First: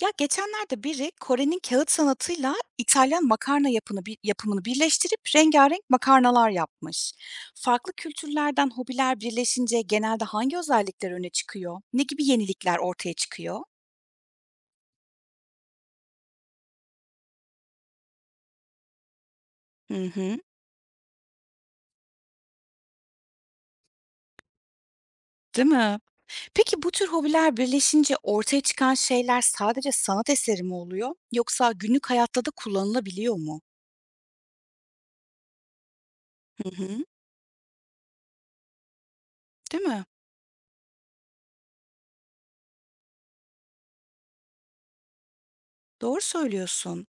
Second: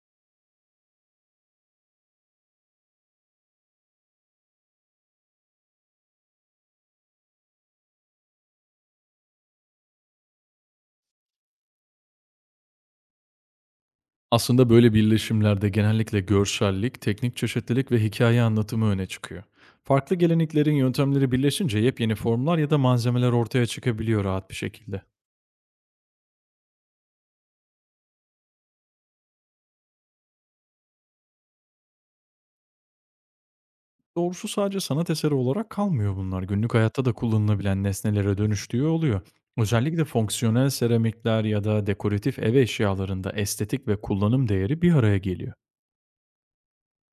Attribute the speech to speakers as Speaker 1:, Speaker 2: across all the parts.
Speaker 1: Ya geçenlerde biri Kore'nin kağıt sanatıyla İtalyan makarna yapını yapımını birleştirip rengarenk makarnalar yapmış. Farklı kültürlerden hobiler birleşince genelde hangi özellikler öne çıkıyor? Ne gibi yenilikler ortaya çıkıyor?
Speaker 2: Aslında böyle birleşimlerde genellikle görsellik, teknik çeşitlilik ve hikaye anlatımı öne çıkıyor.
Speaker 1: Hı
Speaker 2: Farklı
Speaker 1: hı.
Speaker 2: geleneklerin yöntemleri birleşince yepyeni formlar ya da malzemeler ortaya çıkabiliyor rahat bir şekilde.
Speaker 1: Değil mi? Peki bu tür hobiler birleşince ortaya çıkan şeyler sadece sanat eseri mi oluyor, yoksa günlük hayatta da kullanılabiliyor mu?
Speaker 2: Doğrusu sadece sanat eseri olarak kalmıyor bunlar.
Speaker 1: Hı
Speaker 2: Günlük
Speaker 1: hı.
Speaker 2: hayatta da kullanılabilen nesnelere dönüştüğü oluyor.
Speaker 1: Değil mi?
Speaker 2: Özellikle fonksiyonel seramikler ya da dekoratif ev eşyalarında estetik ve kullanım değeri bir araya geliyor.
Speaker 1: Doğru söylüyorsun.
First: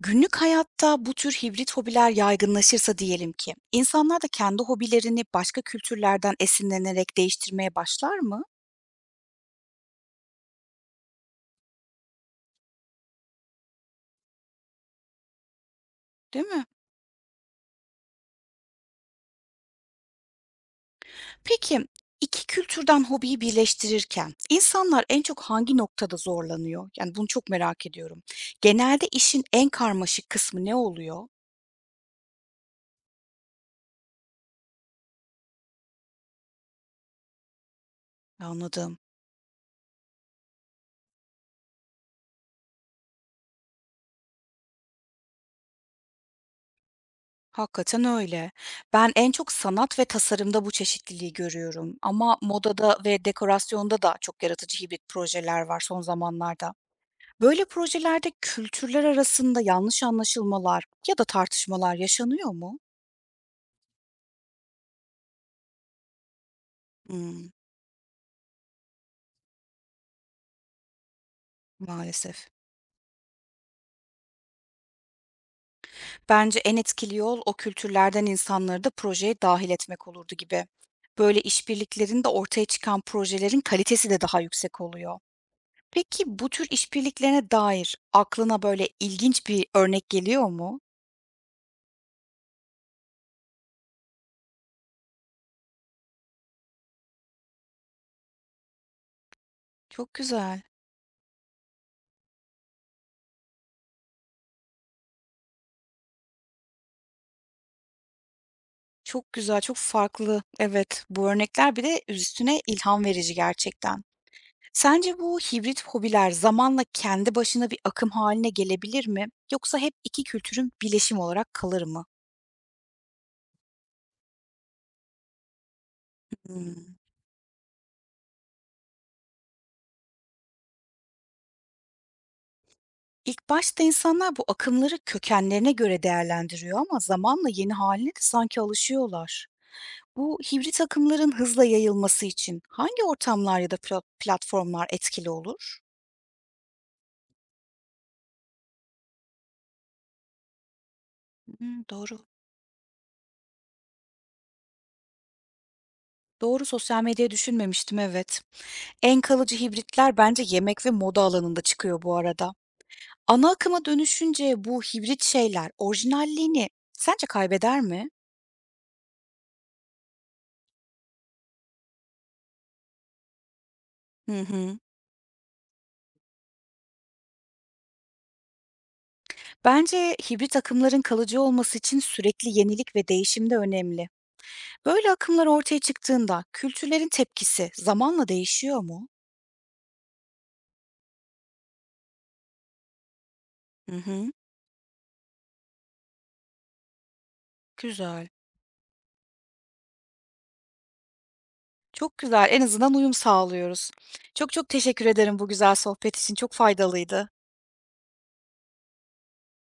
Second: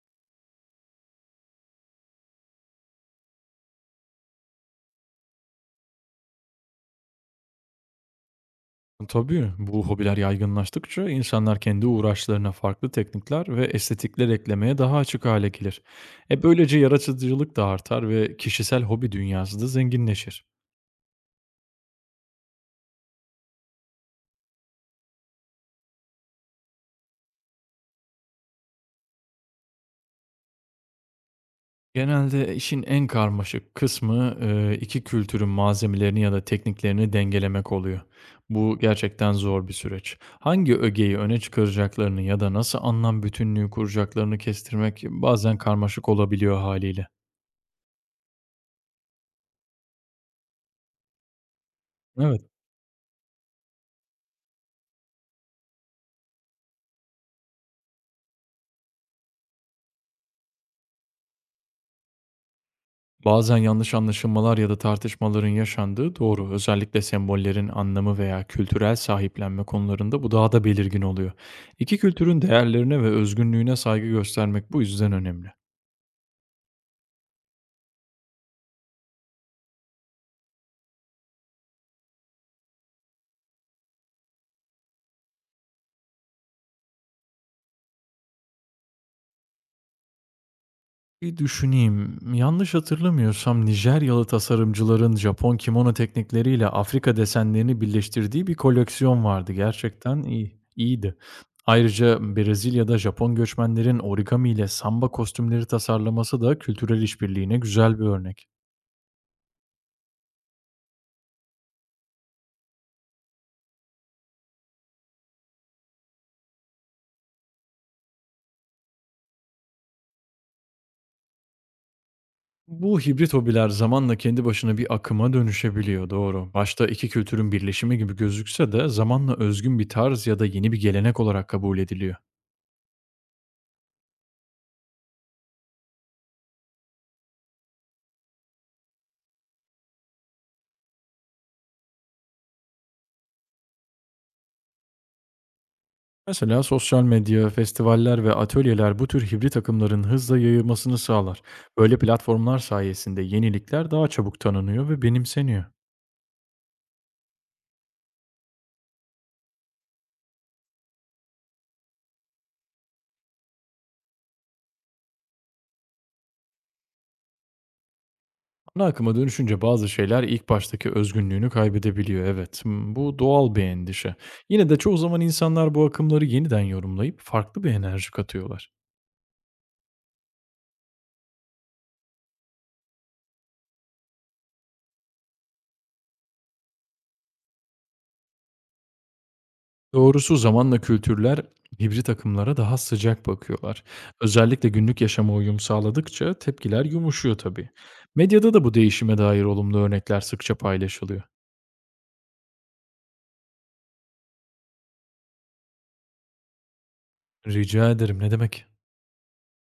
Speaker 1: Günlük hayatta bu tür hibrit hobiler yaygınlaşırsa diyelim ki, insanlar da kendi hobilerini başka kültürlerden esinlenerek değiştirmeye başlar mı?
Speaker 2: Tabii, bu hobiler yaygınlaştıkça insanlar kendi uğraşlarına farklı teknikler ve estetikler eklemeye daha açık hale gelir. E
Speaker 1: Değil mi?
Speaker 2: böylece yaratıcılık da artar ve kişisel hobi dünyası da zenginleşir.
Speaker 1: Peki, 2 kültürden hobiyi birleştirirken insanlar en çok hangi noktada zorlanıyor? Yani, bunu çok merak ediyorum. Genelde işin en karmaşık kısmı ne oluyor?
Speaker 2: Genelde işin en karmaşık kısmı iki kültürün malzemelerini ya da tekniklerini dengelemek oluyor. Bu
Speaker 1: Anladım.
Speaker 2: gerçekten zor bir süreç. Hangi ögeyi öne çıkaracaklarını ya da nasıl anlam bütünlüğü kuracaklarını kestirmek bazen karmaşık olabiliyor haliyle.
Speaker 1: Hakikaten öyle. Ben en çok sanat ve tasarımda bu çeşitliliği görüyorum ama
Speaker 2: Evet.
Speaker 1: modada ve dekorasyonda da çok yaratıcı hibrit projeler var son zamanlarda. Böyle projelerde kültürler arasında yanlış anlaşılmalar ya da tartışmalar yaşanıyor mu?
Speaker 2: Bazen yanlış anlaşılmalar ya da tartışmaların yaşandığı doğru. Özellikle
Speaker 1: Hımm,
Speaker 2: sembollerin anlamı veya kültürel sahiplenme konularında bu daha da belirgin oluyor. İki kültürün
Speaker 1: maalesef.
Speaker 2: değerlerine ve özgünlüğüne saygı göstermek bu yüzden önemli.
Speaker 1: Bence en etkili yol o kültürlerden insanları da projeye dahil etmek olurdu gibi. Böyle işbirliklerinde ortaya çıkan projelerin kalitesi de daha yüksek oluyor. Peki bu tür işbirliklerine dair aklına böyle ilginç bir örnek geliyor mu?
Speaker 2: Bir düşüneyim. Yanlış hatırlamıyorsam Nijeryalı tasarımcıların Japon kimono teknikleriyle Afrika desenlerini birleştirdiği bir koleksiyon vardı.
Speaker 1: Çok
Speaker 2: Gerçekten iyi,
Speaker 1: güzel,
Speaker 2: iyiydi. Ayrıca Brezilya'da Japon göçmenlerin origami ile samba kostümleri tasarlaması da kültürel işbirliğine güzel bir örnek.
Speaker 1: çok güzel, çok farklı. Evet, bu örnekler bir de üstüne ilham verici gerçekten. Sence bu hibrit hobiler zamanla kendi başına bir akım haline gelebilir mi yoksa hep 2 kültürün bileşimi olarak kalır mı?
Speaker 2: Bu hibrit hobiler zamanla kendi başına bir akıma dönüşebiliyor, doğru. Başta
Speaker 1: Hımm.
Speaker 2: iki kültürün birleşimi gibi gözükse de zamanla özgün bir tarz ya da yeni bir gelenek olarak kabul ediliyor.
Speaker 1: İlk başta insanlar bu akımları kökenlerine göre değerlendiriyor ama zamanla yeni haline de sanki alışıyorlar. Bu hibrit akımların hızla yayılması için hangi ortamlar ya da platformlar etkili olur?
Speaker 2: Mesela sosyal medya, festivaller ve atölyeler bu tür hibrit akımların hızla yayılmasını sağlar.
Speaker 1: Hımm,
Speaker 2: Böyle
Speaker 1: doğru.
Speaker 2: platformlar sayesinde yenilikler daha çabuk tanınıyor ve benimseniyor.
Speaker 1: Doğru, sosyal medyayı düşünmemiştim, evet. En kalıcı hibritler bence yemek ve moda alanında çıkıyor bu arada. Ana akıma dönüşünce bu hibrit şeyler orijinalliğini sence kaybeder mi?
Speaker 2: Ana akıma dönüşünce bazı şeyler ilk baştaki özgünlüğünü kaybedebiliyor, evet. Hmm. Bu doğal bir endişe.
Speaker 1: Hı
Speaker 2: Yine
Speaker 1: hı.
Speaker 2: de çoğu zaman insanlar bu akımları yeniden yorumlayıp farklı bir enerji katıyorlar.
Speaker 1: Bence hibrit akımların kalıcı olması için sürekli yenilik ve değişim de önemli. Böyle akımlar ortaya çıktığında kültürlerin tepkisi zamanla değişiyor mu?
Speaker 2: Doğrusu zamanla kültürler hibrit akımlara daha sıcak bakıyorlar.
Speaker 1: Hı hı.
Speaker 2: Özellikle günlük yaşama uyum sağladıkça tepkiler yumuşuyor tabii.
Speaker 1: Güzel.
Speaker 2: Medyada da bu değişime dair olumlu örnekler sıkça paylaşılıyor.
Speaker 1: Çok güzel. En azından uyum sağlıyoruz. Çok çok teşekkür ederim bu güzel sohbet için. Çok faydalıydı.
Speaker 2: Rica ederim, ne demek?